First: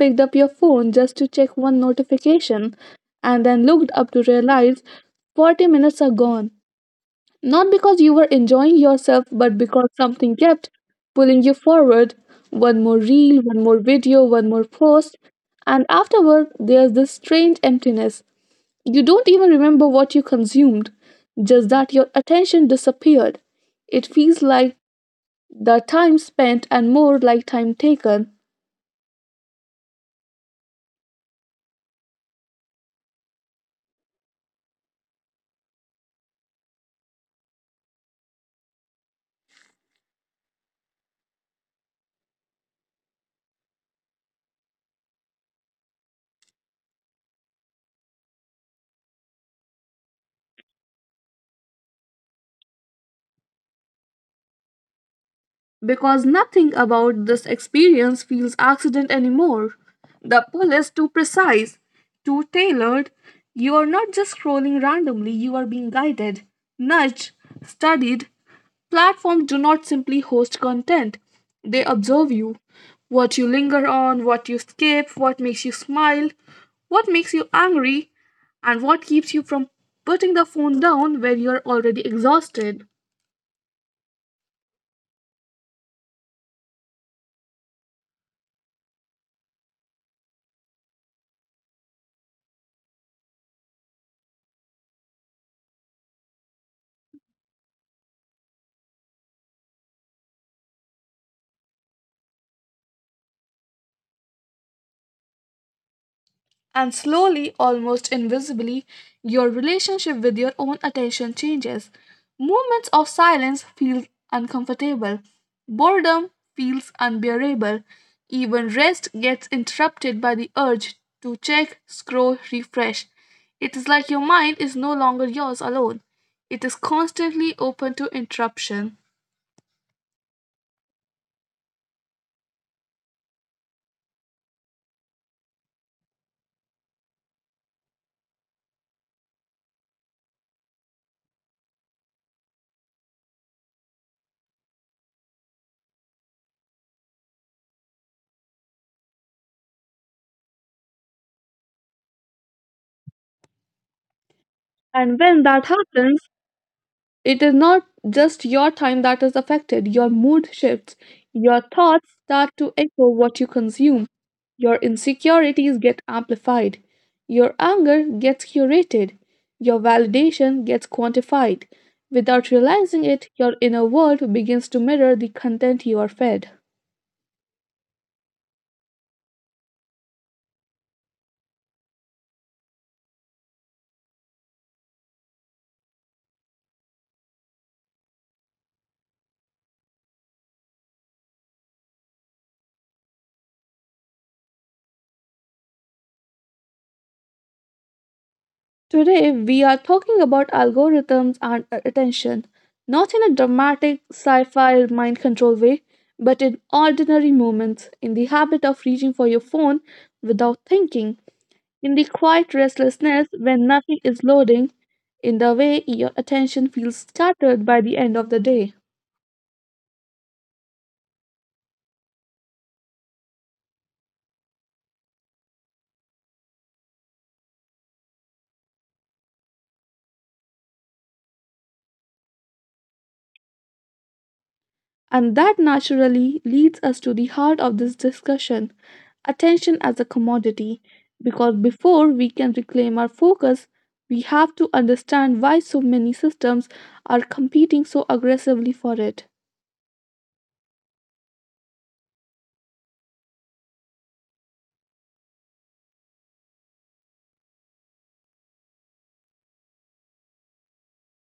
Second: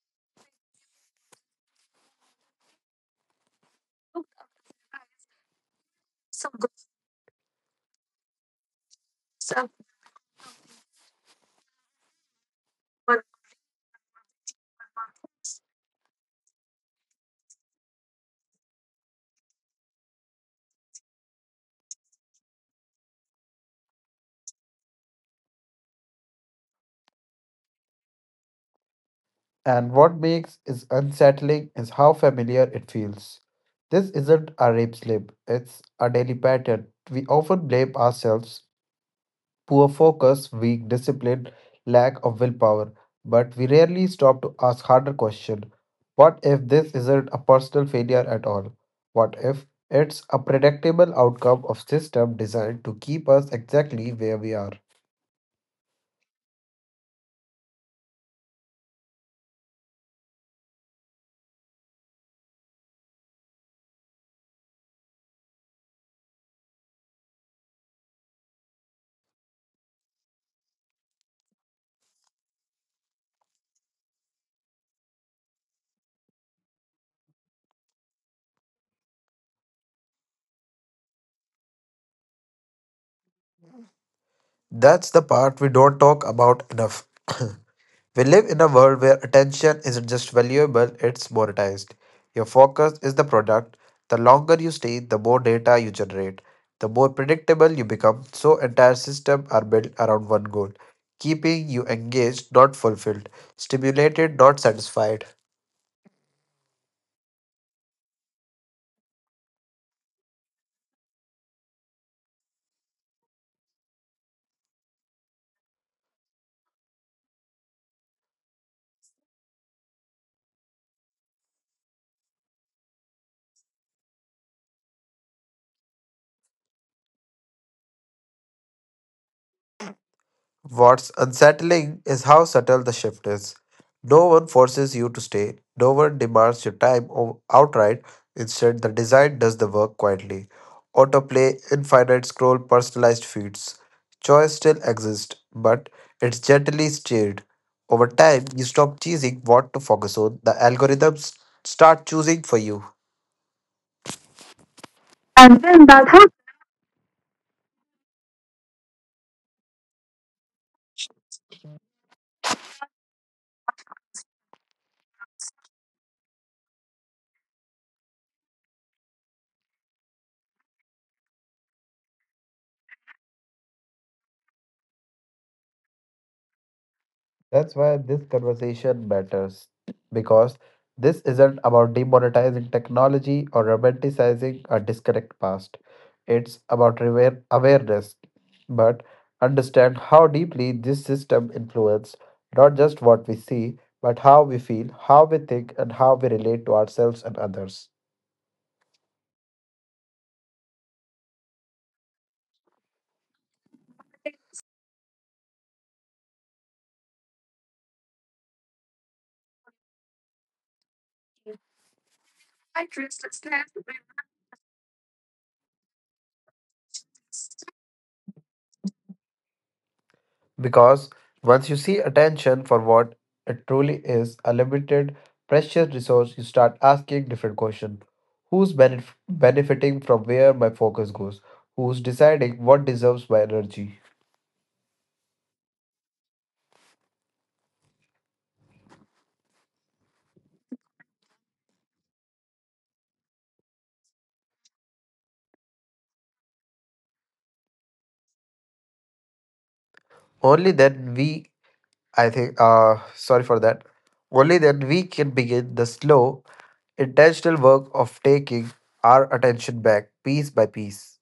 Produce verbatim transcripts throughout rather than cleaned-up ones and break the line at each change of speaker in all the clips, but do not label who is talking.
picked up your phone just to check one notification and then looked up to realize forty minutes are
Some
gone?
good
Not because you were enjoying yourself, but
stuff.
because something kept pulling you forward. One more reel, one more video, one more post. And afterward, there's this strange emptiness. You don't even remember what you consumed, just that your attention disappeared. It feels like the time spent and more like time taken.
And what makes is unsettling is how familiar it feels. This isn't a rape slip, it's a daily pattern. We often blame ourselves, poor focus, weak discipline, lack of willpower, but we rarely stop to ask harder question. What if this isn't a personal failure at all? What if it's a predictable outcome of system designed to keep us exactly where we are?
Because nothing about this experience feels accident anymore. The pull is too precise, too tailored. You are not just scrolling randomly, you are being guided, nudged, studied. Platforms do not simply host content, they observe you. What you linger on, what you skip, what makes you smile, what makes you angry, and what keeps you from putting the phone down when you're already exhausted.
That's the part we don't talk about enough. We live in a world where attention isn't just valuable, it's monetized. Your focus is the product. The longer you stay, the more data you generate, the more predictable you become. So, entire systems are built around one goal keeping you engaged, not fulfilled, stimulated, not satisfied.
And slowly, almost invisibly, your relationship with your own attention changes. Moments of silence feel uncomfortable. Boredom feels unbearable. Even rest gets interrupted by the urge to check, scroll, refresh. It is like your mind is no longer yours alone. It is constantly open to interruption.
What's unsettling is how subtle the shift is. No one forces you to stay, no one demands your time o- outright. Instead, the design does the work quietly. Autoplay, infinite scroll, personalized feeds. Choice still exists, but it's gently steered. Over time, you stop choosing what to focus on, the algorithms start choosing for you.
And when
And
that
then, that
happens, it is not just your time that is affected, your mood shifts, your thoughts start to echo what you consume, your insecurities get amplified, your anger gets curated, your validation gets quantified. Without realizing it, your inner world begins to mirror the content you are fed.
That's why this conversation matters because this isn't about demonetizing technology or romanticizing a disconnect past. It's about aware- awareness, but understand how deeply this system influences not just what we see, but how we feel, how we think, and how we relate to ourselves and others.
Today, we are talking about algorithms and uh, attention, not in a dramatic sci fi mind control way, but in ordinary moments, in the habit of reaching for your phone without thinking, in the quiet restlessness when nothing is loading, in the way your attention feels scattered by the end of the day.
Because once you see attention for what it truly is, a limited, precious resource, you start asking different questions. Who's benef- benefiting from where my focus goes? Who's deciding what deserves my energy?
And that naturally leads us to the heart of this discussion, attention as a commodity. Because before we can reclaim our focus, we have to understand why so many systems are competing so aggressively for it.
Only then we, I think, uh, sorry for that. Only then we can begin the slow, intentional work of taking our attention back piece by piece.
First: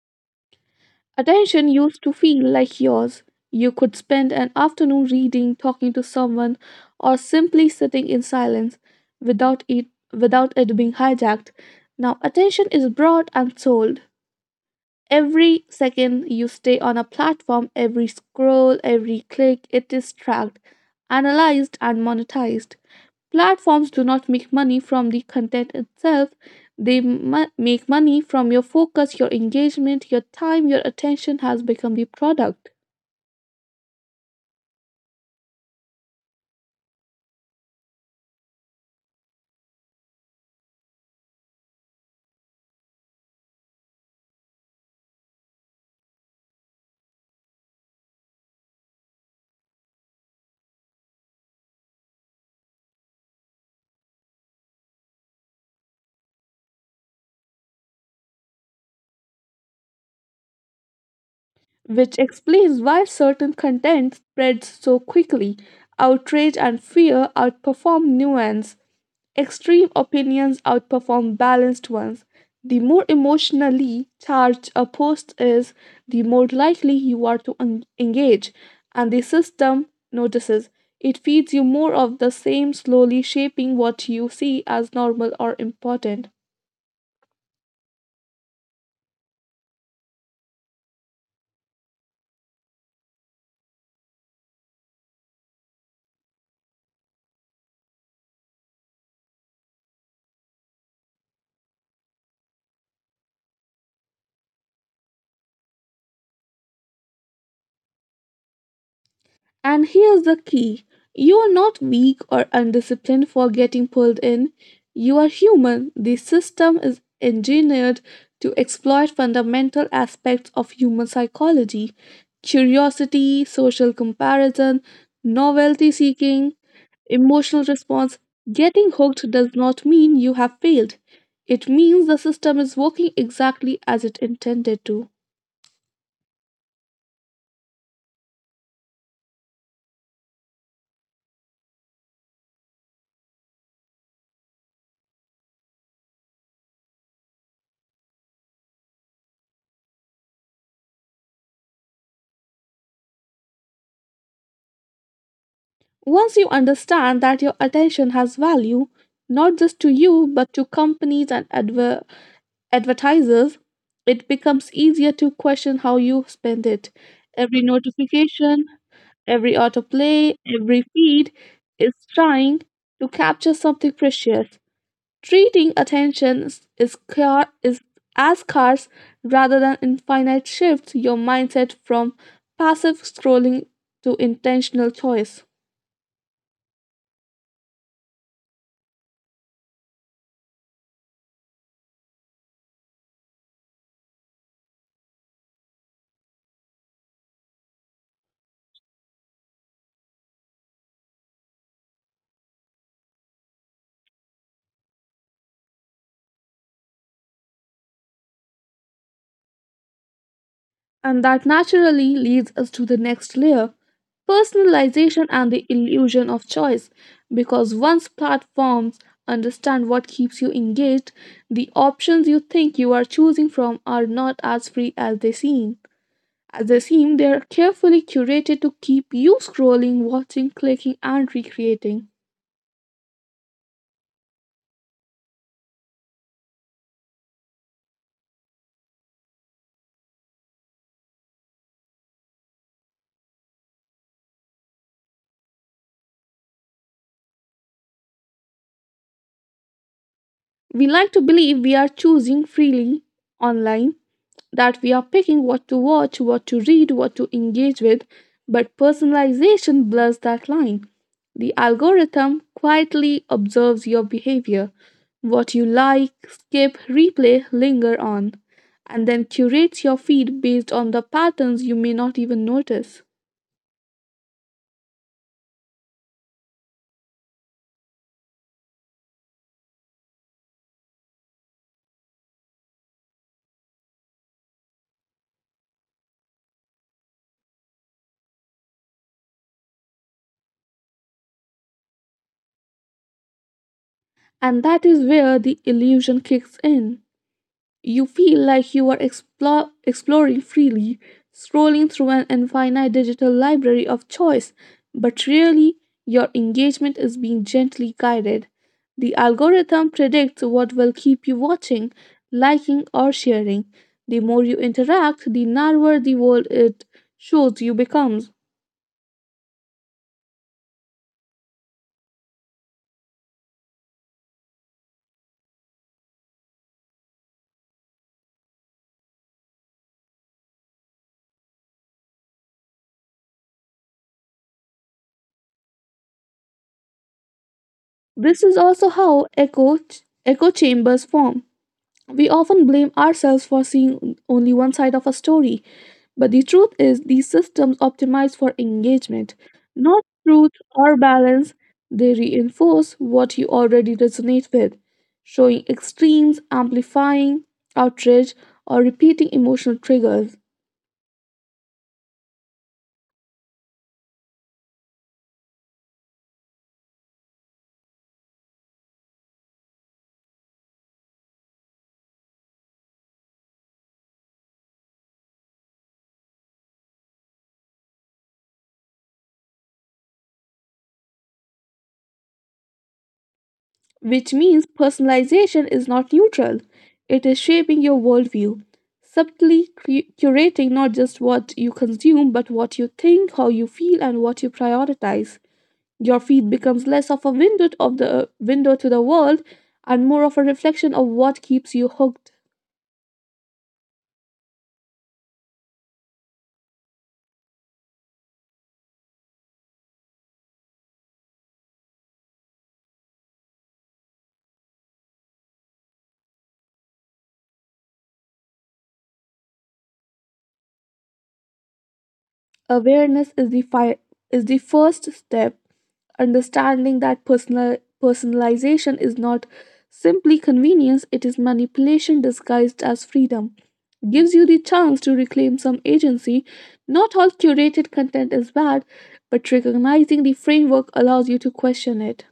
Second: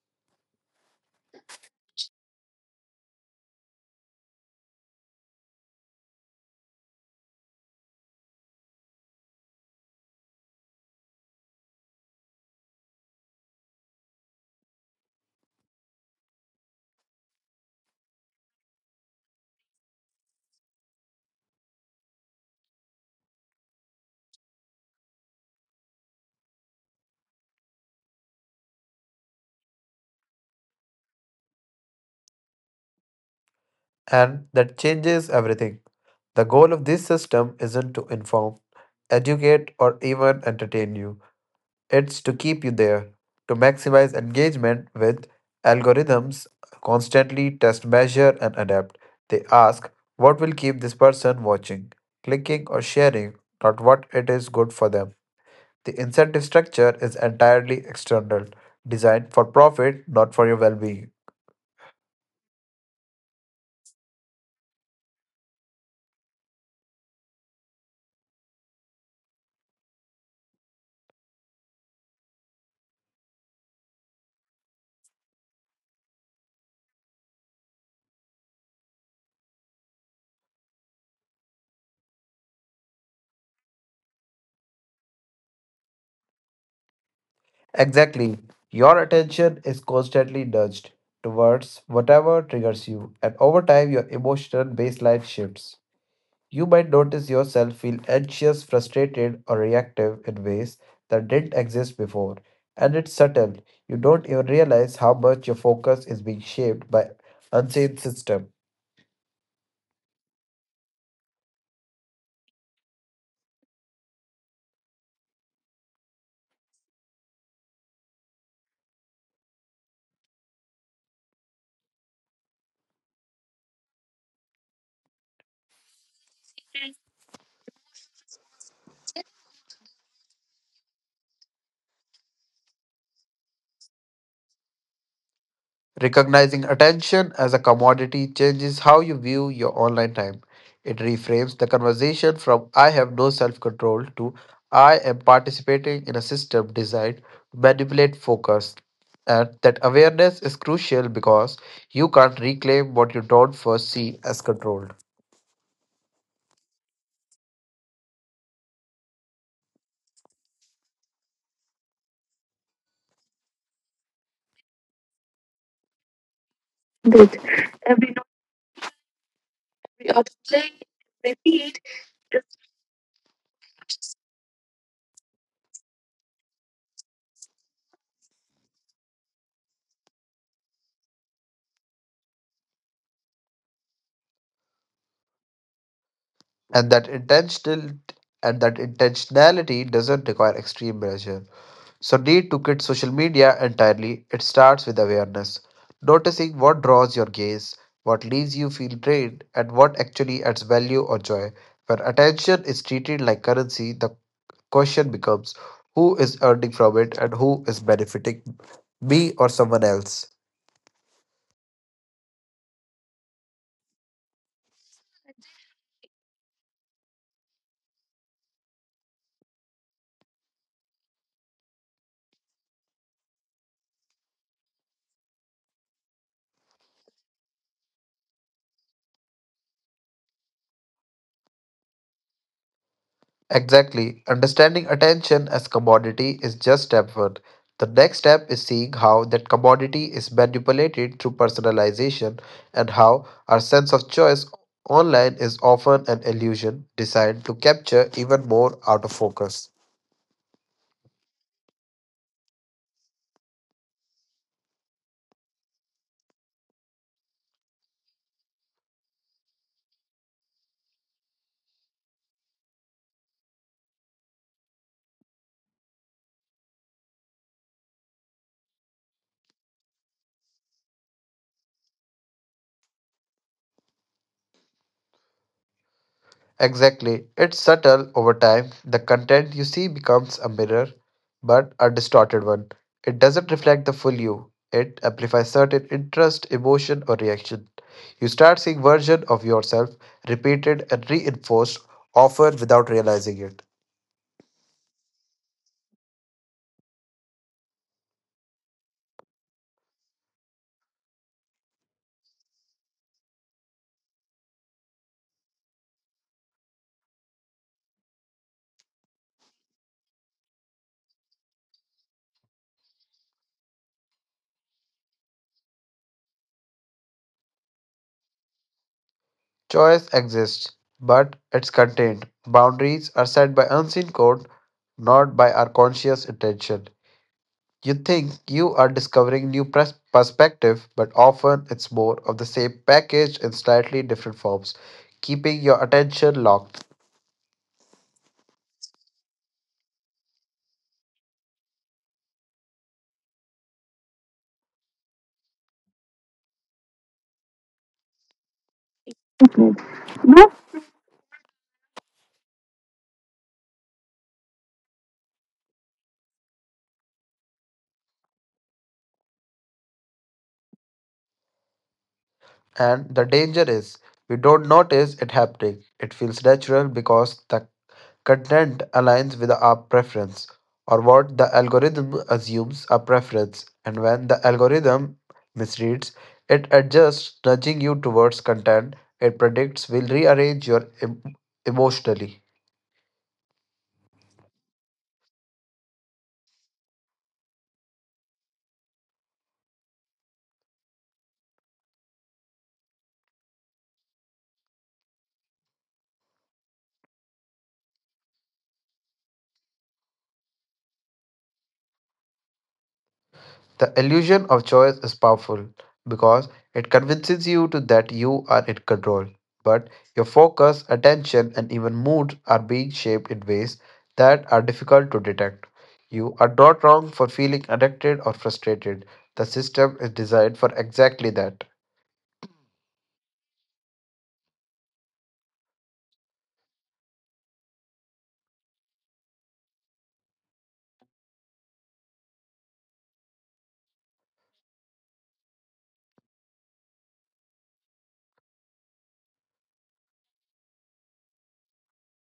Attention used to feel like yours. You could spend an afternoon reading, talking to someone, or simply sitting in silence without it, without it being hijacked. Now, attention is bought and sold. Every second you stay on a platform, every scroll, every click, it is tracked, analyzed, and monetized. Platforms do not make money from the content itself, they mu- make money from your focus, your engagement, your time, your attention has become the product,
And that changes everything. The goal of this system isn't to inform educate, or even entertain you. It's to keep you there, to maximize engagement with algorithms, constantly test, measure, and adapt. They ask what will keep this person watching, clicking, or sharing, not what it is good for them. The incentive structure is entirely external, designed for profit, not for your well being.
which explains why certain content spreads so quickly. Outrage and fear outperform nuance. Extreme opinions outperform balanced ones. The more emotionally charged a post is, the more likely you are to en- engage, and the system notices. It feeds you more of the same, slowly shaping what you see as normal or important.
Exactly. Your attention is constantly nudged towards whatever triggers you, and over time, your emotional baseline shifts. You might notice yourself feel anxious, frustrated, or reactive in ways that didn't exist before. And it's subtle. You don't even realize how much your focus is being shaped by unseen system.
And here's the key, you're not weak or undisciplined for getting pulled in. You are human. The system is engineered to exploit fundamental aspects of human psychology: curiosity, social comparison, novelty seeking, emotional response. Getting hooked does not mean you have failed. It means the system is working exactly as it intended to.
Recognizing attention as a commodity changes how you view your online time. It reframes the conversation from I have no self control to I am participating in a system designed to manipulate focus. And that awareness is crucial because you can't reclaim what you don't first see as controlled.
Once you understand that your attention has value, not just to you, but to companies and adver- advertisers, it becomes easier to question how you spend it.
Good.
Every
Every note
notification, every
we
autoplay,
autoplay,
every feed
repeat
is
is.
trying to capture something precious. Treating attention is, is, scar- is as scarce rather than infinite shifts your mindset from passive scrolling to intentional choice.
And that intentional and that intentionality doesn't require extreme measure. So, need to quit social media entirely. It starts with awareness, noticing what draws your gaze, what leaves you feel drained, and what actually adds value or joy. When attention is treated like currency, the question becomes who is earning from it and who is benefiting me or someone else.
And that naturally leads us to the next layer, personalization and the illusion of choice. Because once platforms understand what keeps you engaged, the options you think you are choosing from are not as free as they seem. As they seem, they are carefully curated to keep you scrolling, watching, clicking, and recreating.
Exactly. Understanding attention as commodity is just step one. The next step is seeing how that commodity is manipulated through personalization and how our sense of choice online is often an illusion designed to capture even more out of focus.
We like to believe we are choosing freely online, that we are picking what to watch, what to read, what to engage with, but personalization blurs that line. The algorithm quietly observes your behavior, what you like, skip, replay, linger on, and then curates your feed based on the patterns you may not even notice.
Exactly. It's subtle over time. The content you see becomes a mirror, but a distorted one. It doesn't reflect the full you. It amplifies certain interest, emotion, or reaction. You start seeing version of yourself repeated and reinforced, often without realizing it.
And that is where the illusion kicks in. You feel like you are explo- exploring freely, scrolling through an infinite digital library of choice, but really, your engagement is being gently guided. The algorithm predicts what will keep you watching, liking, or sharing. The more you interact, the narrower the world it shows you becomes.
Choice exists, but it's contained. Boundaries are set by unseen code, not by our conscious intention. You think you are discovering new pres- perspective, but often it's more of the same package in slightly different forms, keeping your attention locked.
This is also how echo, echo chambers form. We often blame ourselves for seeing only one side of a story, but the truth is, these systems optimize for engagement, not truth or balance. They reinforce what you already resonate with, showing extremes, amplifying outrage, or repeating emotional triggers.
And the danger is we don't notice it happening. It feels natural because the content aligns with our preference or what the algorithm assumes a preference. And when the algorithm misreads, it adjusts, nudging you towards content it predicts will rearrange your em- emotionally.
Which means personalization is not neutral, it is shaping your worldview, subtly cu- curating not just what you consume, but what you think, how you feel, and what you prioritize. Your feed becomes less of a window of the window to the world and more of a reflection of what keeps you hooked.
The illusion of choice is powerful because it convinces you to that you are in control, but your focus, attention, and even mood are being shaped in ways that are difficult to detect. You are not wrong for feeling addicted or frustrated. The system is designed for exactly that.
Awareness is the fi- is the first step. Understanding that personal personalization is not simply convenience, it is manipulation disguised as freedom. Gives you the chance to reclaim some agency. Not all curated content is bad, but recognizing the framework allows you to question it.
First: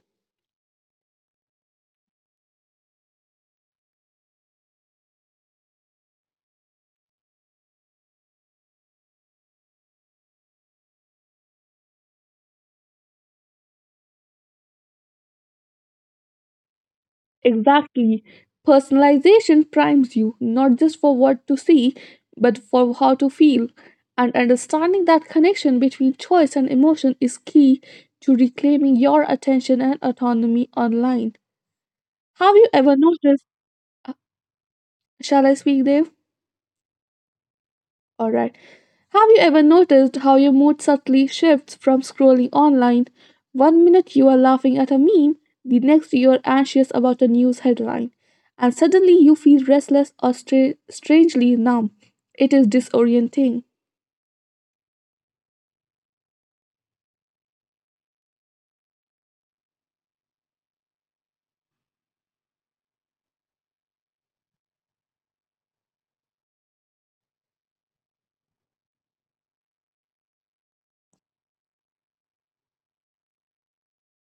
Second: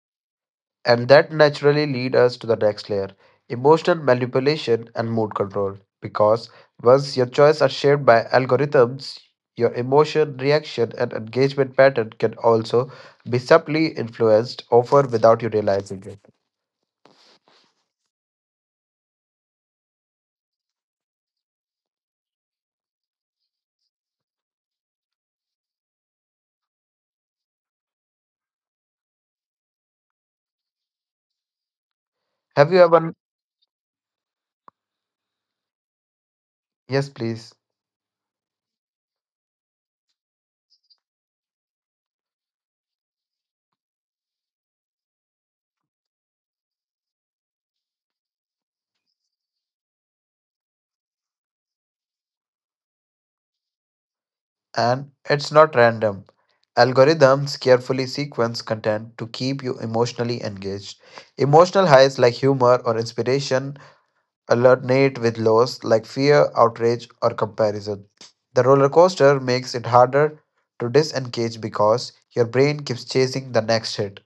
And that naturally lead us to the next layer, emotional manipulation and mood control. Because once your choices are shaped by algorithms, your emotion, reaction, and engagement pattern can also be subtly influenced, often without you realizing it.
Exactly. Personalization primes you not just for what to see, but for how to feel. And understanding that connection between choice and emotion is key to reclaiming your attention and autonomy online. Have you
Have you
ever
ever?
noticed? uh, Shall I speak, Dave?
Yes, please.
All right. Have you ever noticed how your mood subtly shifts from scrolling online? One minute you are laughing at a meme, the next you are anxious about a news headline, and suddenly you feel restless or stra- strangely numb. It is disorienting.
And it's not random. Algorithms carefully sequence content to keep you emotionally engaged. Emotional highs like humor or inspiration alternate with lows like fear, outrage, or comparison. The roller coaster makes it harder to disengage because your brain keeps chasing the next hit.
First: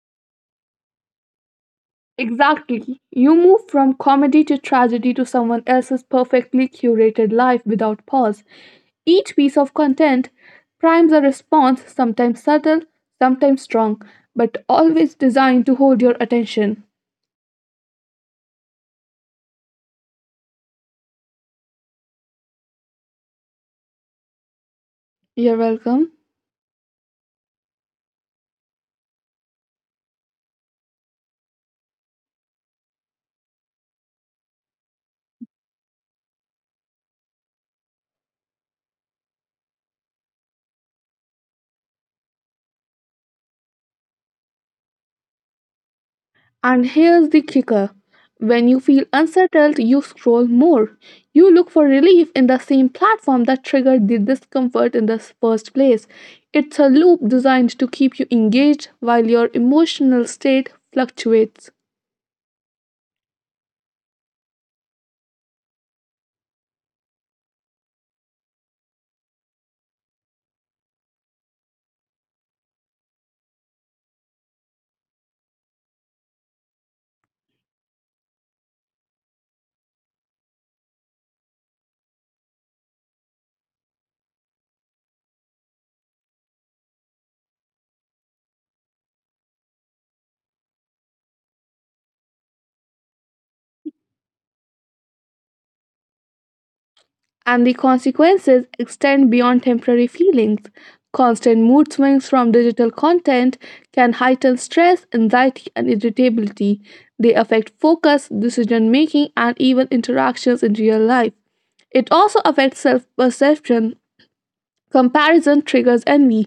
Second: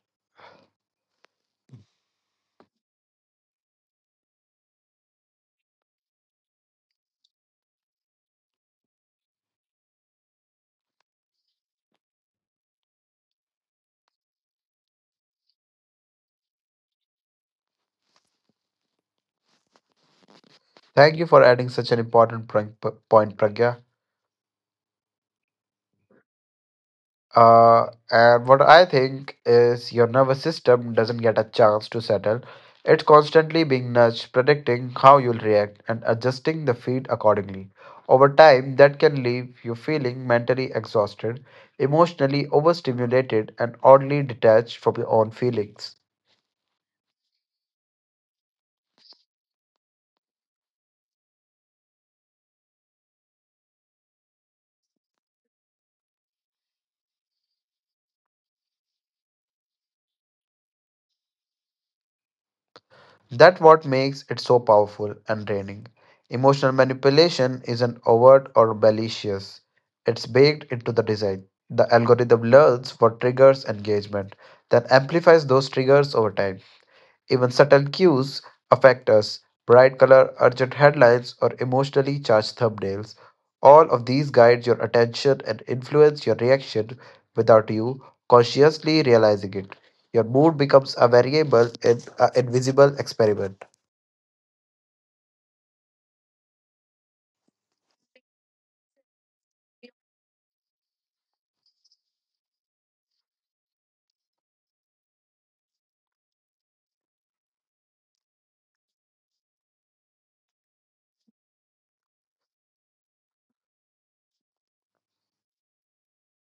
Exactly. You move from comedy to tragedy to someone else's perfectly curated life without pause. Each piece of content primes a response, sometimes subtle, sometimes strong, but always designed to hold your attention.
Thank you for adding such an important pr- point, Pragya.
You're welcome.
Uh, and what I think is your nervous system doesn't get a chance to settle. It's constantly being nudged, predicting how you'll react and adjusting the feed accordingly. Over time, that can leave you feeling mentally exhausted, emotionally overstimulated, and oddly detached from your own feelings.
And here's the kicker, when you feel unsettled, you scroll more. You look for relief in the same platform that triggered the discomfort in the first place. It's a loop designed to keep you engaged while your emotional state fluctuates.
That what makes it so powerful and draining. Emotional manipulation isn't overt or malicious. It's baked into the design. The algorithm learns what triggers engagement, then amplifies those triggers over time. Even subtle cues affect us. Bright color, urgent headlines, or emotionally charged thumbnails. All of these guide your attention and influence your reaction without you consciously realizing it. Your mood becomes a variable in an invisible experiment.
And the consequences extend beyond temporary feelings. Constant mood swings from digital content can heighten stress, anxiety, and irritability. They affect focus, decision making, and even interactions in real life. It also affects self perception. Comparison triggers envy.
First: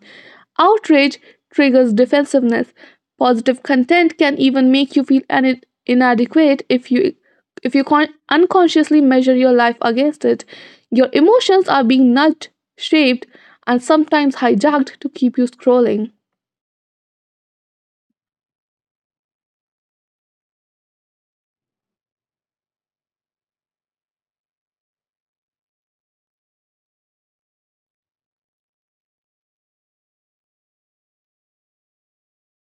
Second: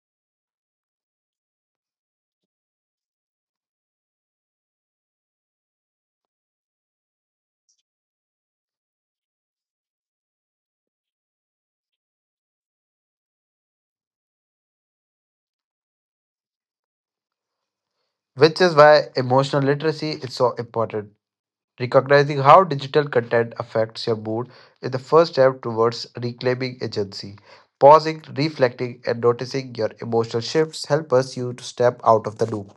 Outrage triggers defensiveness. Positive content can even make you feel an- inadequate if you if you con- unconsciously measure your life against it. Your emotions are being nudged, shaped, and sometimes hijacked to keep you scrolling.
Which is why emotional literacy is so important. Recognizing how digital content affects your mood is the first step towards reclaiming agency. Pausing, reflecting, and noticing your emotional shifts help us you to step out of the loop.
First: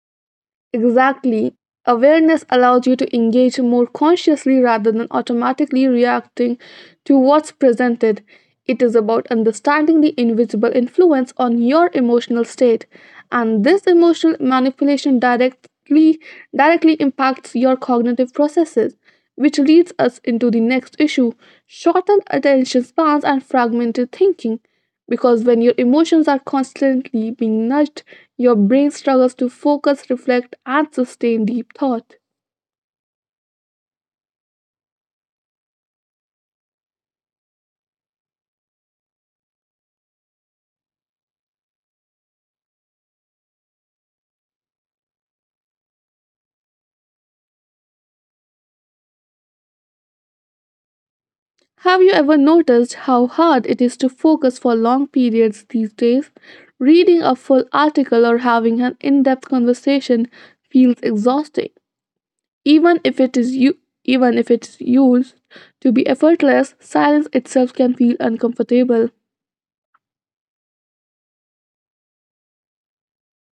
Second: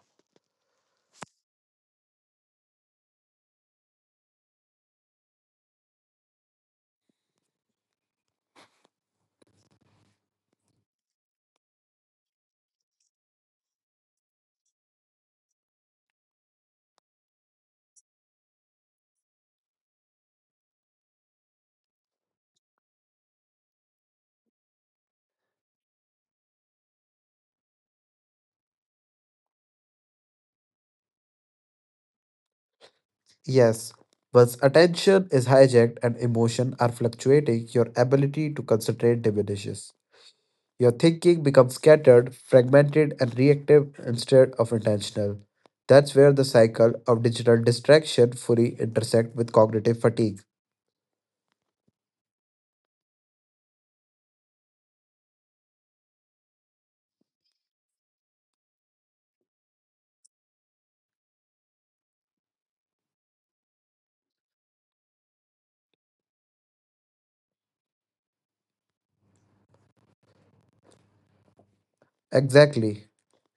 Exactly. Awareness allows you to engage more consciously rather than automatically reacting to what's presented. It is about understanding the invisible influence on your emotional state, and this emotional manipulation directly directly impacts your cognitive processes, which leads us into the next issue, shortened attention spans and fragmented thinking. Because when your emotions are constantly being nudged, your brain struggles to focus, reflect, and sustain deep thought.
Yes, once attention is hijacked and emotion are fluctuating, your ability to concentrate diminishes. Your thinking becomes scattered, fragmented, and reactive instead of intentional. That's where the cycle of digital distraction fully intersect with cognitive fatigue.
Have you ever noticed how hard it is to focus for long periods these days? Reading a full article or having an in-depth conversation feels exhausting. Even if it is you Even if it is used to be effortless, silence itself can feel uncomfortable.
Exactly.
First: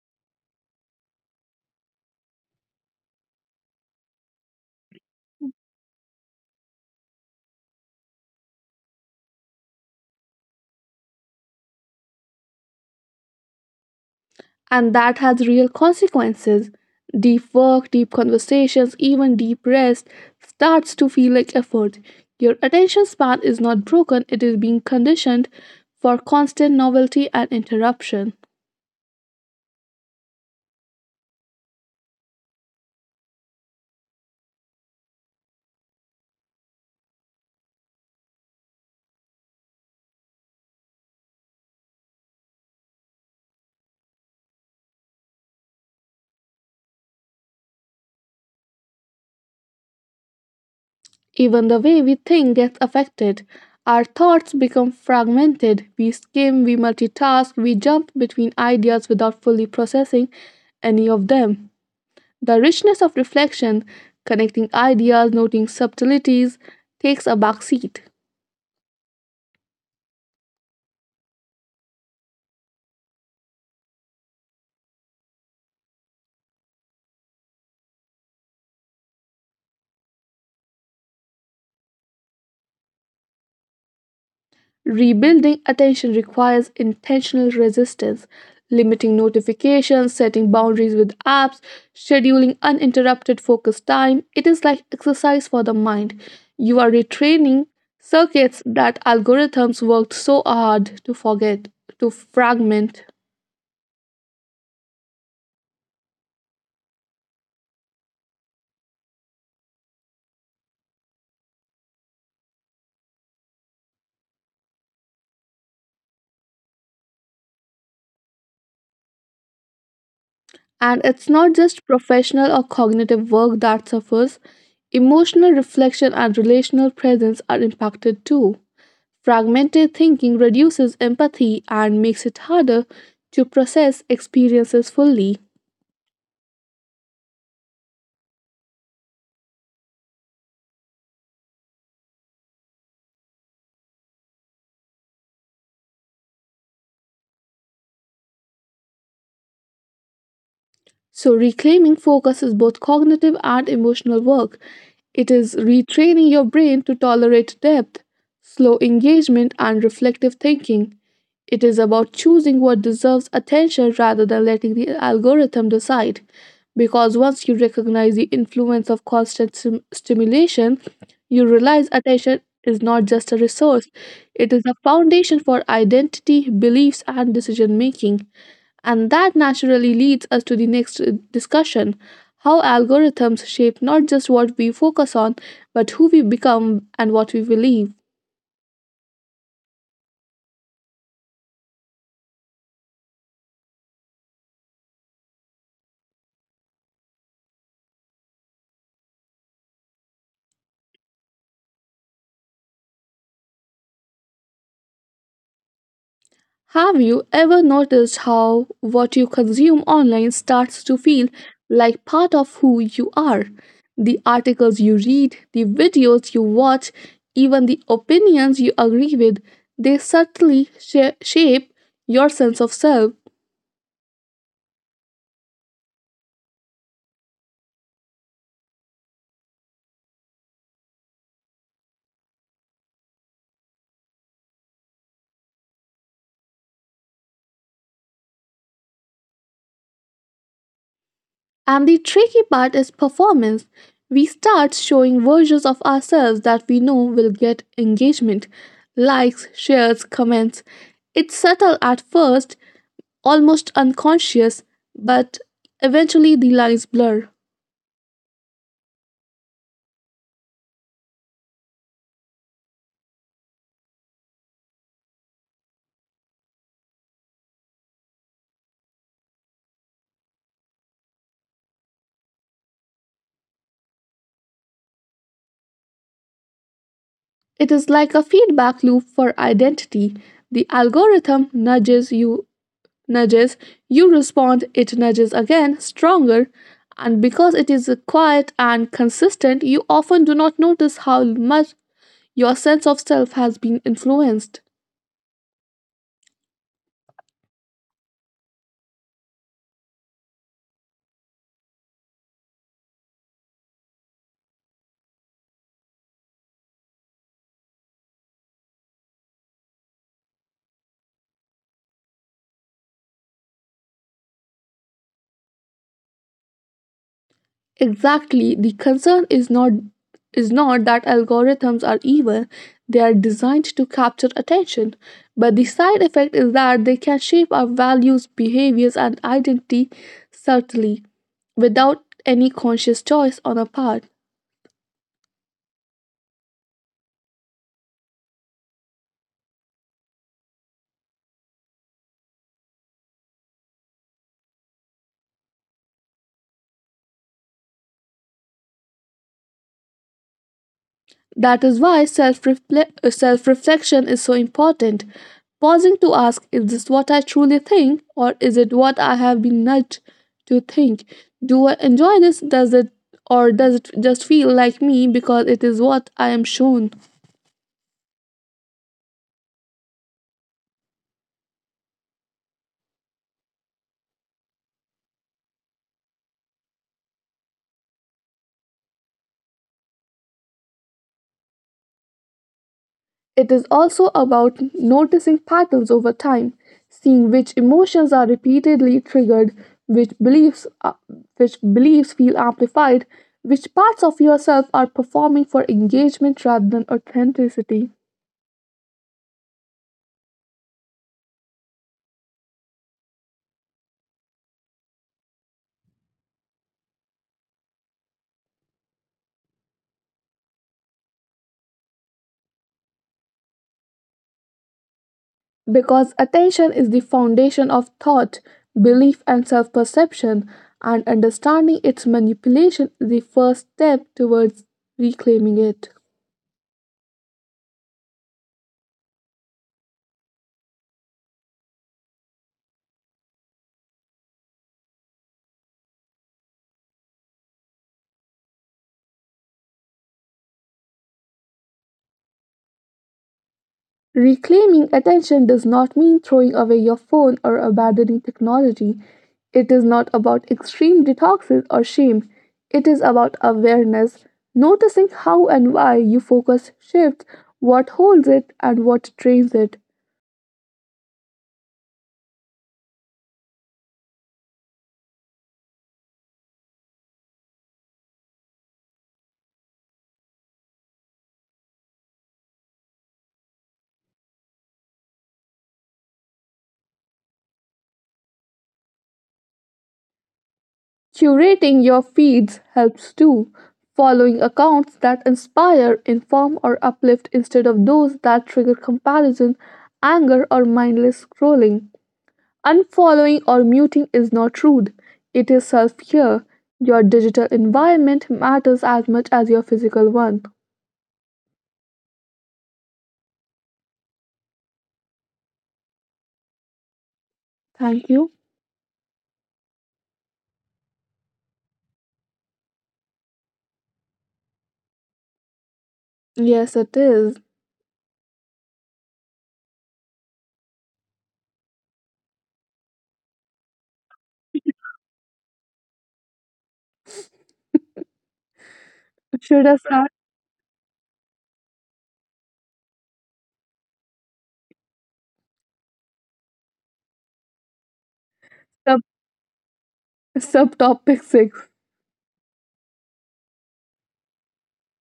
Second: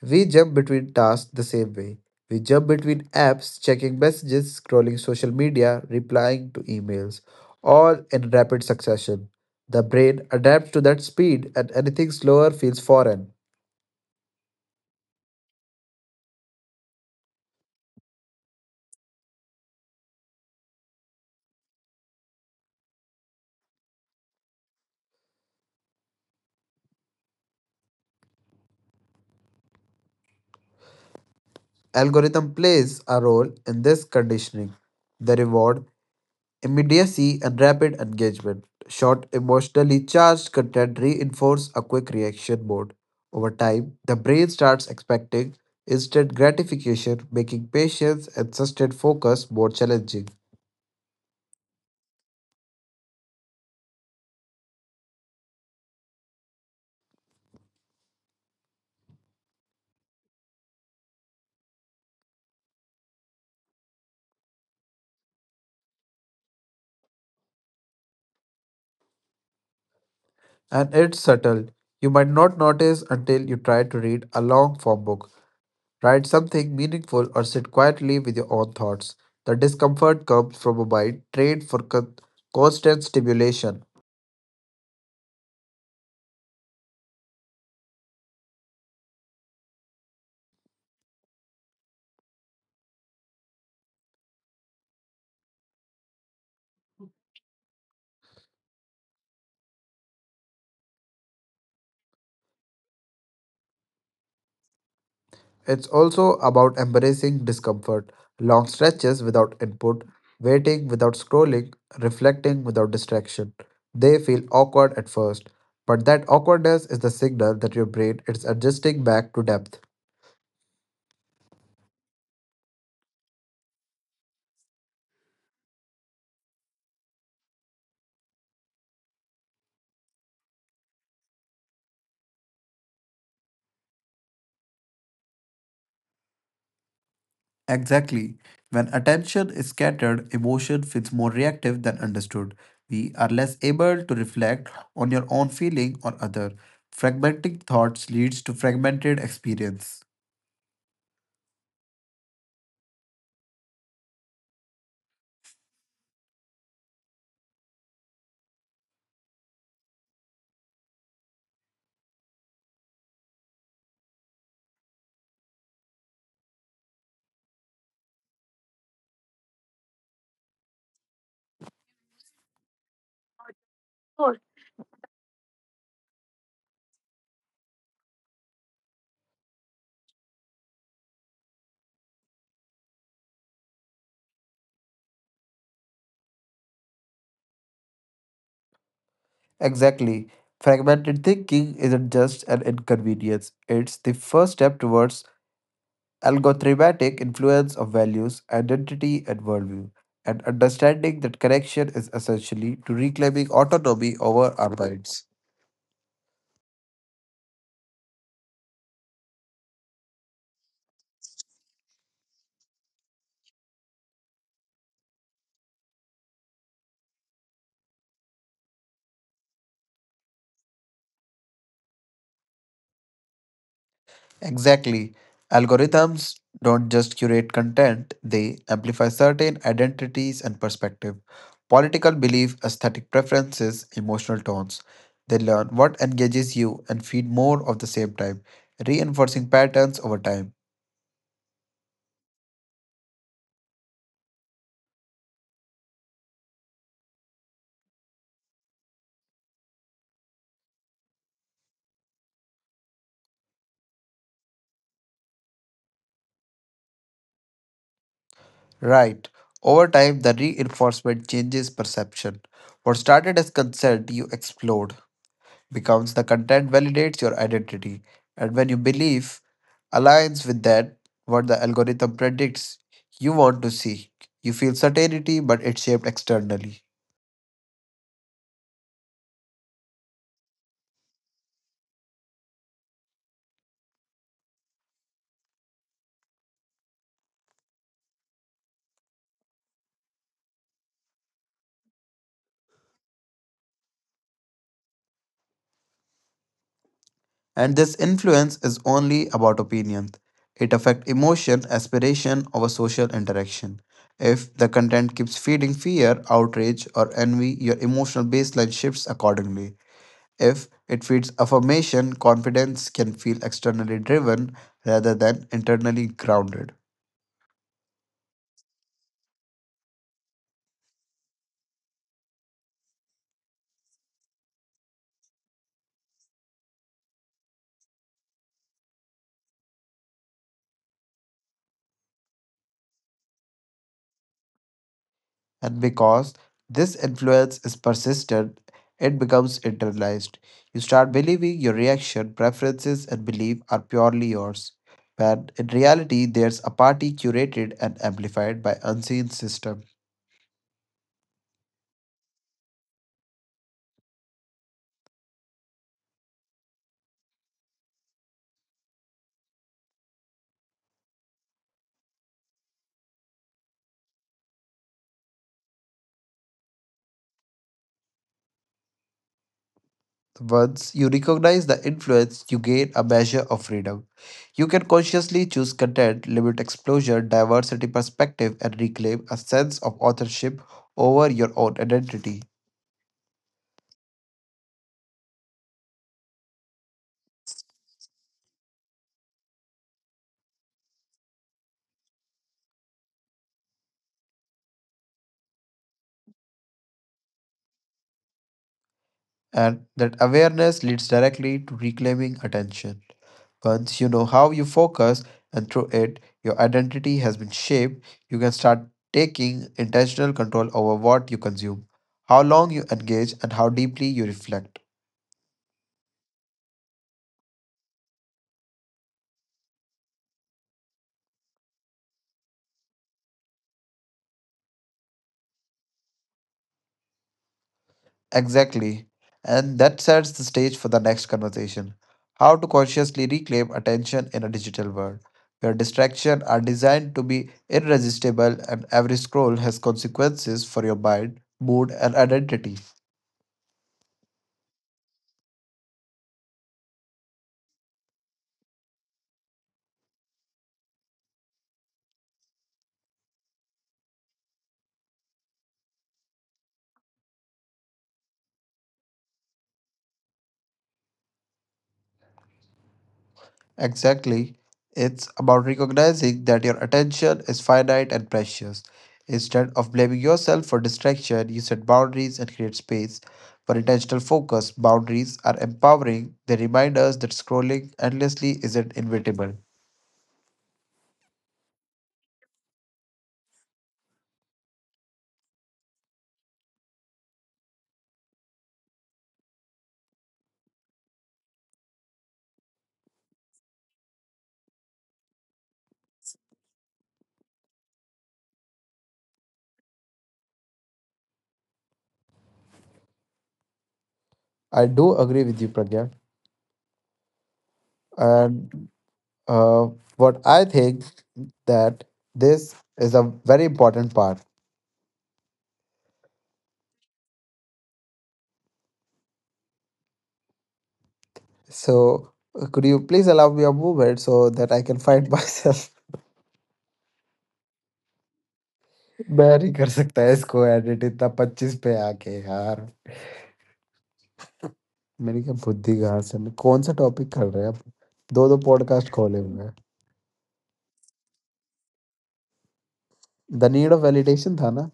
We jump between tasks the same way. We jump between apps, checking messages, scrolling social media, replying to emails, all in rapid succession. The brain adapts to that speed and anything slower feels foreign.
And that has real consequences. Deep work, deep conversations, even deep rest starts to feel like effort. Your attention span is not broken, it is being conditioned for constant novelty and interruption.
Algorithm plays a role in this conditioning. They reward immediacy and rapid engagement. Short, emotionally charged content reinforce a quick reaction mode. Over time, the brain starts expecting instant gratification, making patience and sustained focus more challenging.
Even the way we think gets affected. Our thoughts become fragmented. We skim, we multitask, we jump between ideas without fully processing any of them. The richness of reflection, connecting ideas, noting subtleties, takes a backseat.
And it's subtle. You might not notice until you try to read a long form book, write something meaningful, or sit quietly with your own thoughts. The discomfort comes from a mind trained for con- constant stimulation.
Rebuilding attention requires intentional resistance, limiting notifications, setting boundaries with apps, scheduling uninterrupted focus time. It is like exercise for the mind. You are retraining circuits that algorithms worked so hard to forget, to fragment.
It's also about embracing discomfort, long stretches without input, waiting without scrolling, reflecting without distraction. They feel awkward at first, but that awkwardness is the signal that your brain is adjusting back to depth.
And it's not just professional or cognitive work that suffers, emotional reflection and relational presence are impacted too. Fragmented thinking reduces empathy and makes it harder to process experiences fully.
Exactly. When attention is scattered, emotion feels more reactive than understood. We are less able to reflect on your own feeling or other. Fragmenting thoughts leads to fragmented experience.
So, reclaiming focus is both cognitive and emotional work. It is retraining your brain to tolerate depth, slow engagement, and reflective thinking. It is about choosing what deserves attention rather than letting the algorithm decide. Because once you recognize the influence of constant stim- stimulation, you realize attention is not just a resource, it is a foundation for identity, beliefs, and decision making. And that naturally leads us to the next uh, discussion, how algorithms shape not just what we focus on, but who we become and what we believe.
Exactly. Fragmented thinking isn't just an inconvenience, it's the first step towards algorithmic influence of values, identity, and worldview, and understanding that connection is essentially to reclaiming autonomy over our minds.
Have you ever noticed how what you consume online starts to feel like part of who you are? The articles you read, the videos you watch, even the opinions you agree with, they subtly sha- shape your sense of self.
Exactly. Algorithms don't just curate content, they amplify certain identities and perspective. Political belief, aesthetic preferences, emotional tones. They learn what engages you and feed more of the same type, reinforcing patterns over time.
And the tricky part is performance. We start showing versions of ourselves that we know will get engagement, likes, shares, comments. It's subtle at first, almost unconscious, but eventually the lines blur.
Right. Over time, the reinforcement changes perception. What started as consent, you explored. Becomes the content validates your identity. And when you believe aligns with that, what the algorithm predicts you want to see, you feel certainty, but it's shaped externally.
It is like a feedback loop for identity. The algorithm nudges you, nudges, you respond, it nudges again, stronger, and because it is quiet and consistent, you often do not notice how much your sense of self has been influenced.
And this influence is only about opinion. It affects emotion, aspiration, over social interaction. If the content keeps feeding fear, outrage, or envy, your emotional baseline shifts accordingly. If it feeds affirmation, confidence can feel externally driven rather than internally grounded.
Exactly, the concern is not is not that algorithms are evil, they are designed to capture attention, but the side effect is that they can shape our values, behaviors and identity subtly without any conscious choice on our part.
And because this influence is persistent, it becomes internalized. You start believing your reaction, preferences, and belief are purely yours, when in reality, there's a party curated and amplified by unseen system.
That is why self reflection is so important. Pausing to ask, is this what I truly think, or is it what I have been nudged to think? Do I enjoy this? Does it, or does it just feel like me because it is what I am shown?
Once you recognize the influence, you gain a measure of freedom. You can consciously choose content, limit exposure, diversity perspective, and reclaim a sense of authorship over your own identity.
It is also about noticing patterns over time, seeing which emotions are repeatedly triggered, which beliefs uh, which beliefs feel amplified, which parts of yourself are performing for engagement rather than authenticity.
And that awareness leads directly to reclaiming attention. Once you know how you focus, and through it, your identity has been shaped, you can start taking intentional control over what you consume, how long you engage, and how deeply you reflect.
Because attention is the foundation of thought, belief, and self perception, and understanding its manipulation is the first step towards reclaiming it.
Exactly. And that sets the stage for the next conversation how to consciously reclaim attention in a digital world where distractions are designed to be irresistible and every scroll has consequences for your mind, mood, and identity.
Reclaiming attention does not mean throwing away your phone or abandoning technology. It is not about extreme detoxes or shame. It is about awareness, noticing how and why you focus shifts, what holds it, and what drains it.
Exactly. It's about recognizing that your attention is finite and precious. Instead of blaming yourself for distraction, you set boundaries and create space for intentional focus. Boundaries are empowering, they remind us that scrolling endlessly isn't inevitable.
Curating your feeds helps too. Following accounts that inspire, inform, or uplift instead of those that trigger comparison, anger, or mindless scrolling. Unfollowing or muting is not rude, it is self care. Your digital environment matters as much as your physical one.
I do agree with you, Pragya.
Thank you.
And uh, what I think that this is a very important part.
Yes, it is.
So, uh, could you please allow me a moment so that I can find myself? मैं
Should I
नहीं कर
start
सकता इसको edit इतना पच्चीस पे आके यार, मेरी क्या बुद्धि कहाँ से मैं कौन सा टॉपिक कर रहे हैं अब? दो दो
sub-
पॉडकास्ट खोले हुए हैं।
subtopic six?
The need of validation था ना?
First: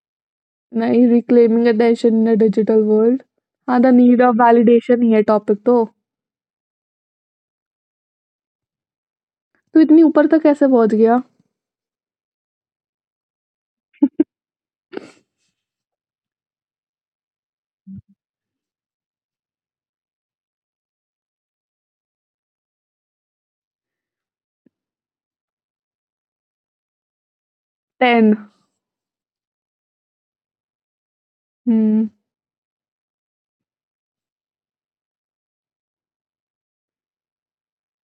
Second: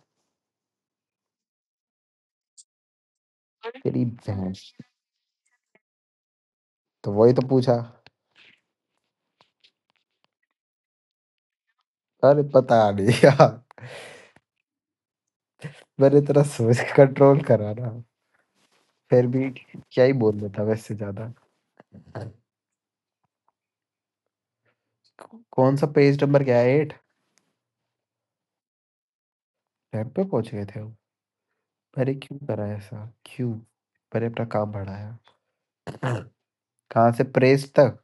Now, reclaiming attention in a digital world. हाँ the
तेरी
need of
भैंस,
validation ही है टॉपिक तो
तो वही तो पूछा।
तू इतनी ऊपर तक कैसे पहुंच गया
अरे पता नहीं यार। मैंने तेरा सोच कंट्रोल करा ना, फिर भी क्या ही बोलना था वैसे ज्यादा। कौ- कौन सा पेज नंबर क्या है, एट
टेन
टाइम पे पहुंच गए थे हम।
हम्म
अरे क्यों करा ऐसा, क्यों मैंने अपना काम बढ़ाया, कहाँ से प्रेस तक।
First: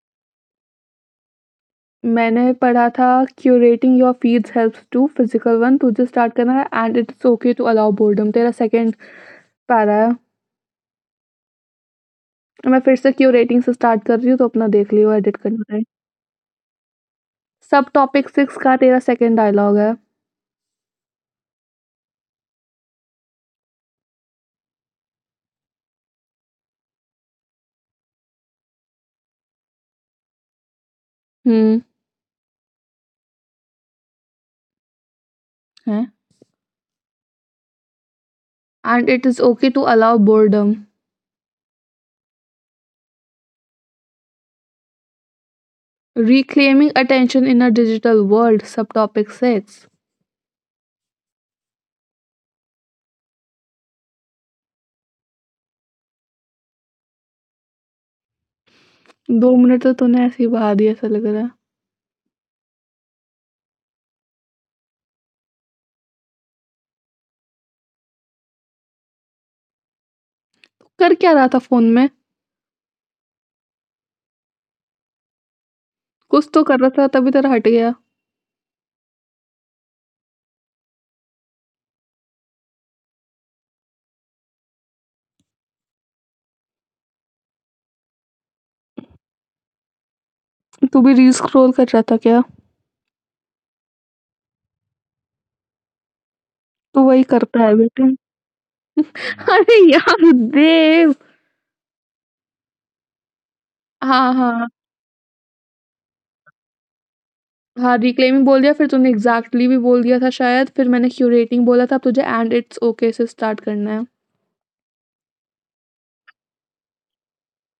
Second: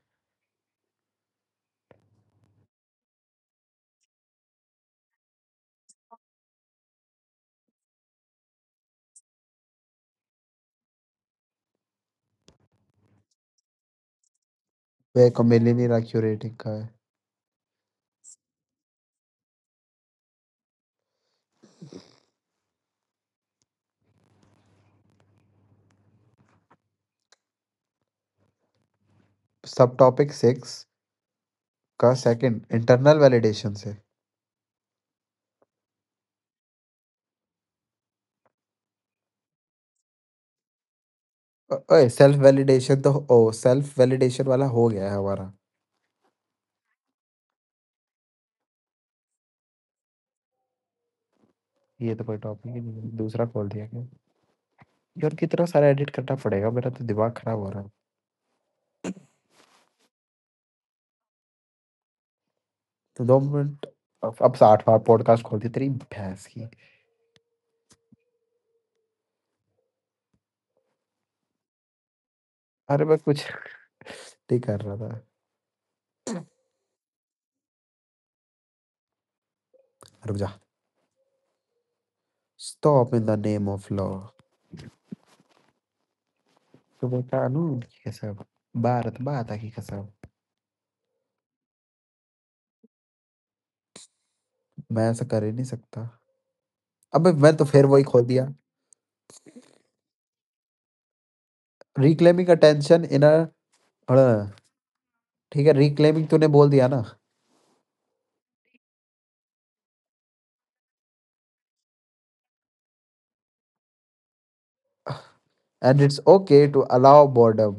मैंने पढ़ा था curating your feeds helps to physical one तुझे स्टार्ट करना है and it's okay to allow boredom तेरा सेकंड पैरा है मैं फिर से क्यूरेटिंग से स्टार्ट कर रही हूँ, तो अपना देख लियो
वह
एडिट
को मिल ही
करना है।
नहीं रहा क्यूरेटिंग का है।
सबटॉपिक 6 का तेरा सेकंड डायलॉग है
सब टॉपिक सिक्स
हुँ,
का सेकंड इंटरनल वैलिडेशन से।
है and it is okay to allow boredom.
अ- ओए सेल्फ वैलिडेशन, तो ओ सेल्फ वैलिडेशन वाला हो गया है हमारा।
Reclaiming attention in a digital world subtopic 6.
ये तो कोई टॉपिक ही नहीं है, दूसरा खोल दिया गया। यार कितना सारा एडिट करना पड़ेगा, मेरा तो दिमाग खराब हो रहा है।
दो मिनट तो तूने ऐसे ही बहा दिए ऐसा लग रहा है।
तो दो मिनट। अब अब साठवां पॉडकास्ट खोल दिया, तेरी भैंस की।
कर क्या रहा था फ़ोन में?
अरे मैं कुछ नहीं कर रहा था।
कुछ तो कर रहा था तभी तेरा हट गया।
रुक जा, stop in the name of law. तो मैं कानून की कसम, भारत माता की कसम,
तू भी रील स्क्रॉल कर रहा था क्या?
मैं ऐसा कर ही नहीं सकता।
तू वही
अबे मैं
करता
तो
है
फिर वही
बेटे।
खोल दिया।
अरे यार देव!
रिक्लेमिंग अटेंशन इन अ,
हाँ,
हाँ,
हाँ।
ठीक है रिक्लेमिंग तूने बोल दिया ना।
हाँ, रिक्लेइमिंग बोल दिया फिर तुमने एग्ज़ैक्टली भी बोल दिया था शायद, फिर मैंने क्यूरेटिंग बोला था, अब तुझे एंड इट्स ओके से स्टार्ट करना है।
And it's okay to allow boredom,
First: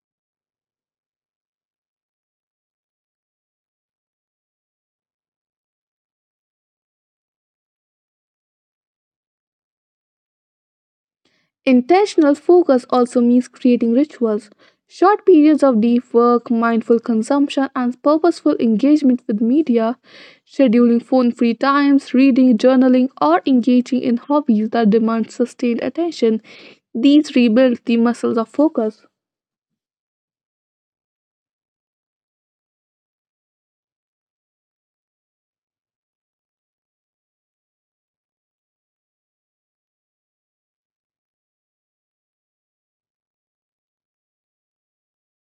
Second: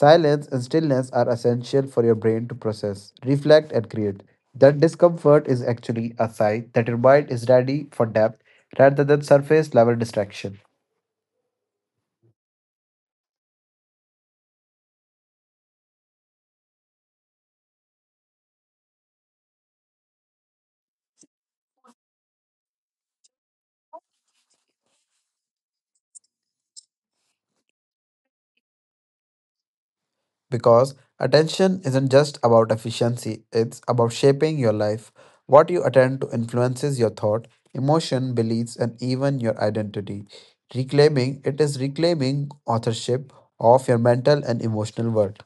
silence and stillness are essential for your brain to process reflect and create that discomfort is actually a sign that your mind is ready for depth rather than surface level distraction.
Intentional focus also means creating rituals, short periods of deep work, mindful consumption and purposeful engagement with media, scheduling phone free times, reading, journaling और engaging in hobbies that demand sustained attention, these rebuild the muscles of focus.
Because attention isn't just about efficiency, it's about shaping your life. What you attend to influences your thought, emotion, beliefs, and even your identity. Reclaiming it is reclaiming authorship of your mental and emotional world.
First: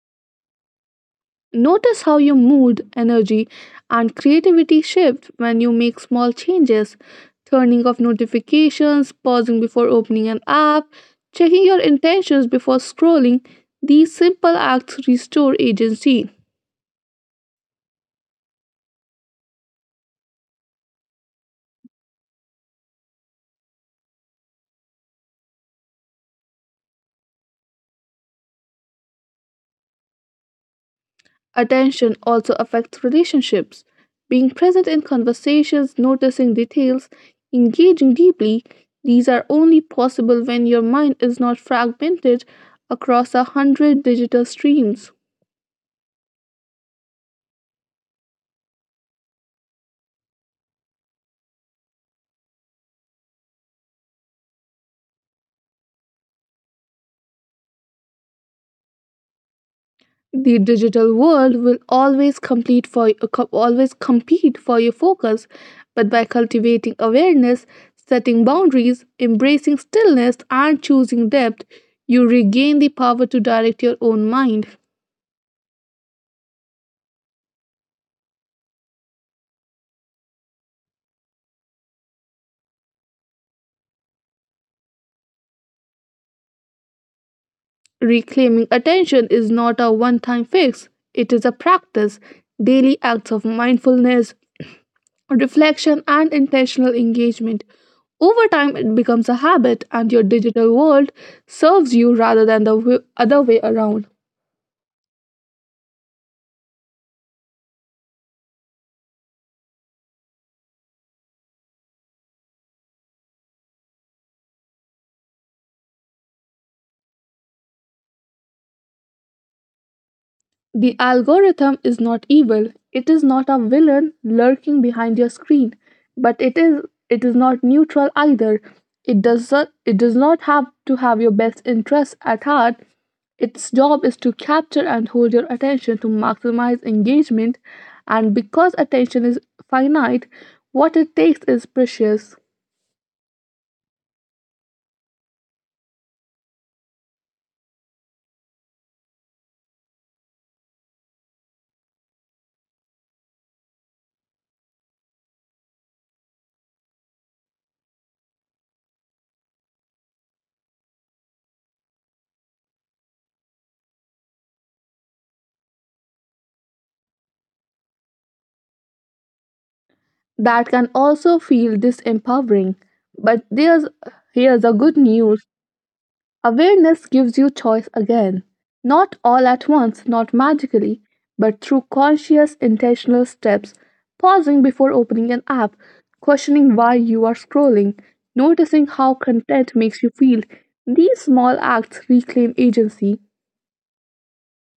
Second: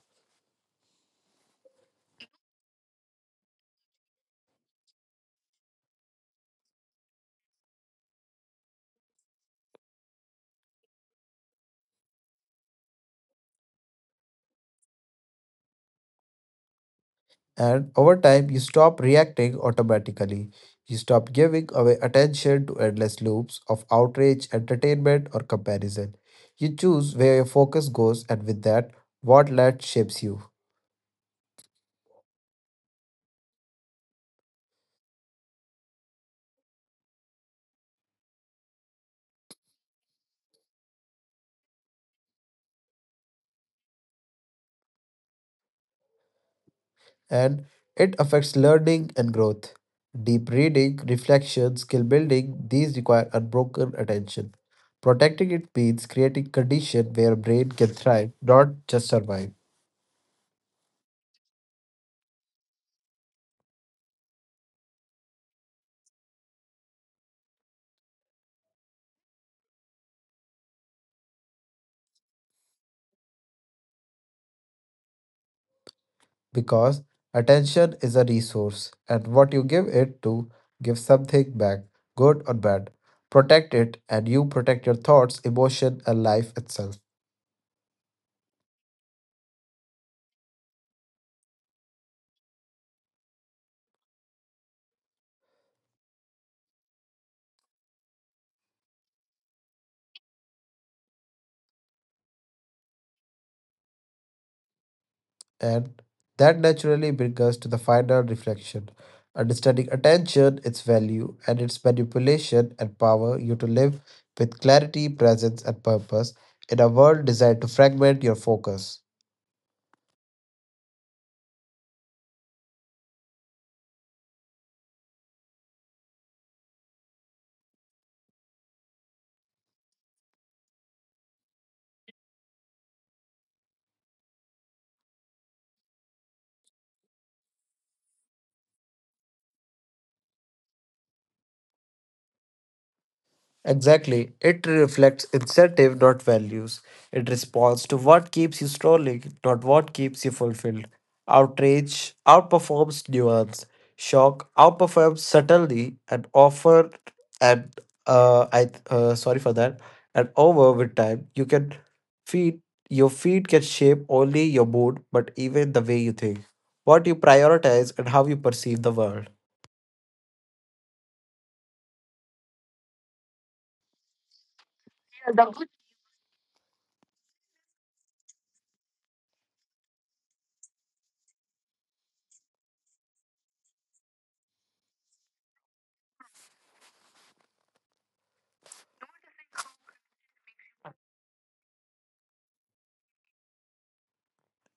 Notice how your mood, energy, and creativity shift when you make small changes. Turning off notifications, pausing before opening an app, checking your intentions before scrolling, these simple acts restore agency.
And over time, you stop reacting automatically. You stop giving away attention to endless loops of outrage, entertainment, or comparison. You choose where your focus goes, and with that, what led shapes you.
Attention also affects relationships. Being present in conversations, noticing details, engaging deeply, these are only possible when your mind is not fragmented across a hundred digital streams.
And it affects learning and growth. Deep reading, reflection, skill building, these require unbroken attention. Protecting it means creating condition where brain can thrive, not just survive.
The digital world will always complete for co- always compete for your focus, but by cultivating awareness, setting boundaries, embracing stillness, and choosing depth, you regain the power to direct your own mind.
Because attention is a resource, and what you give it to give something back, good or bad. Protect it, and you protect your thoughts, emotion, and life itself.
Reclaiming attention is not a one time fix, it is a practice. Daily acts of mindfulness, reflection, and intentional engagement. Over time, it becomes a habit, and your digital world serves you rather than the w- other way around.
And that naturally brings us to the final reflection, understanding attention, its value, and its manipulation and power you to live with clarity, presence, and purpose in a world designed to fragment your focus.
The algorithm is not evil, it is not a villain lurking behind your screen, but it is it is not neutral either. It does not, it does not have to have your best interests at heart. Its job is to capture and hold your attention to maximize engagement, and because attention is finite, what it takes is precious.
Exactly. It reflects incentive, not values. It responds to what keeps you scrolling, not what keeps you fulfilled. Outrage outperforms nuance. Shock outperforms subtlety and offer and uh, I uh, sorry for that. And over with time, you can feed your feed can shape only your mood, but even the way you think, what you prioritize, and how you perceive the world.
That can also feel disempowering. But there's here's the good news. Awareness gives you choice again, not all at once, not magically, but through conscious, intentional steps, pausing before opening an app, questioning why you are scrolling, noticing how content makes you feel. These small acts reclaim agency.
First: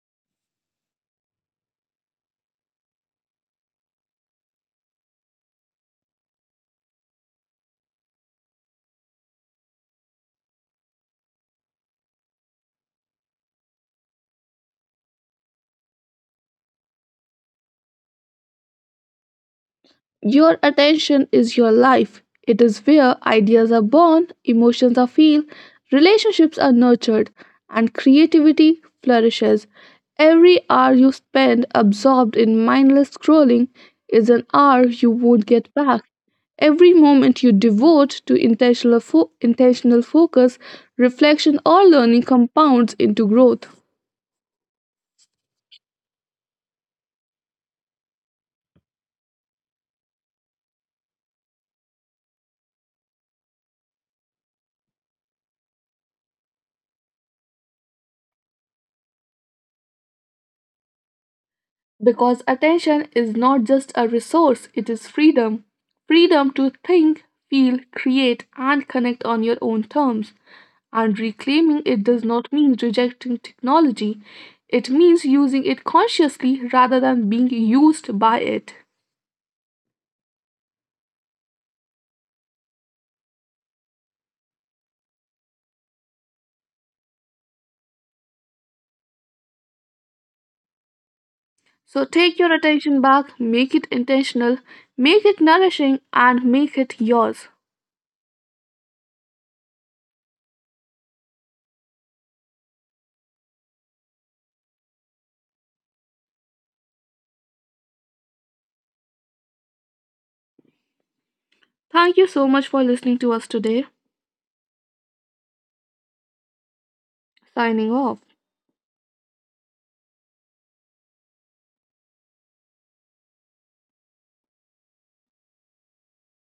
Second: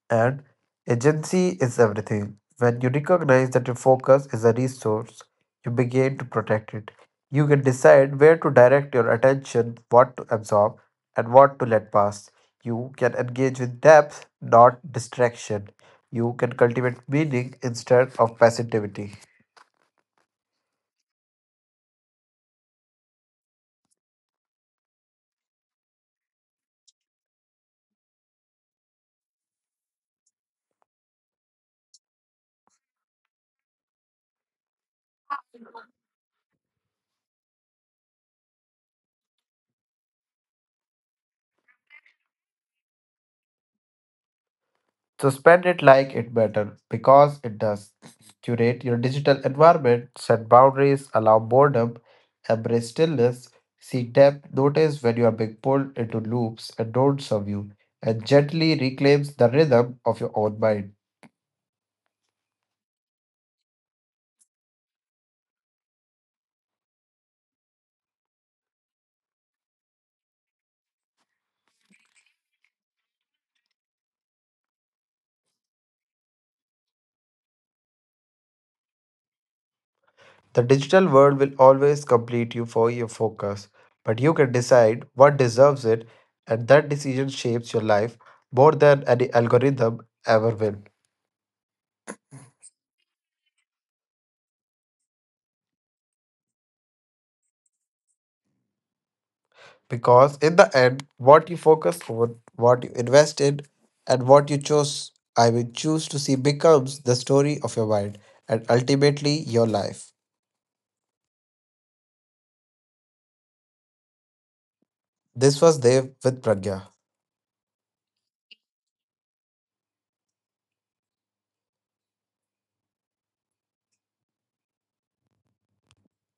And agency is everything. When you recognize that your focus is a resource, you begin to protect it. You can decide where to direct your attention, what to absorb, and what to let pass. You can engage with depth, not distraction. You can cultivate meaning instead of passivity.
Your attention is your life. It is where ideas are born, emotions are felt, relationships are nurtured, and creativity flourishes. Every hour you spend absorbed in mindless scrolling is an hour you won't get back. Every moment you devote to intentional, fo- intentional focus, reflection, or learning compounds into growth.
So spend it like it matters because it does. Curate your digital environment, set boundaries, allow boredom, embrace stillness, seek depth, notice when you are being pulled into loops and don't serve you, and gently reclaims the rhythm of your own mind.
Because attention is not just a resource, it is freedom. Freedom to think, feel, create, and connect on your own terms. And reclaiming it does not mean rejecting technology, it means using it consciously rather than being used by it.
The digital world will always complete you for your focus, but you can decide what deserves it, and that decision shapes your life more than any algorithm ever will.
So take your attention back, make it intentional, make it nourishing, and make it yours.
Because in the end, what you focus on, what you invest in, and what you chose, I will choose to see becomes the story of your mind and ultimately your life.
Thank you so much for listening to us today.
This was Dev with Pragya.
Signing off.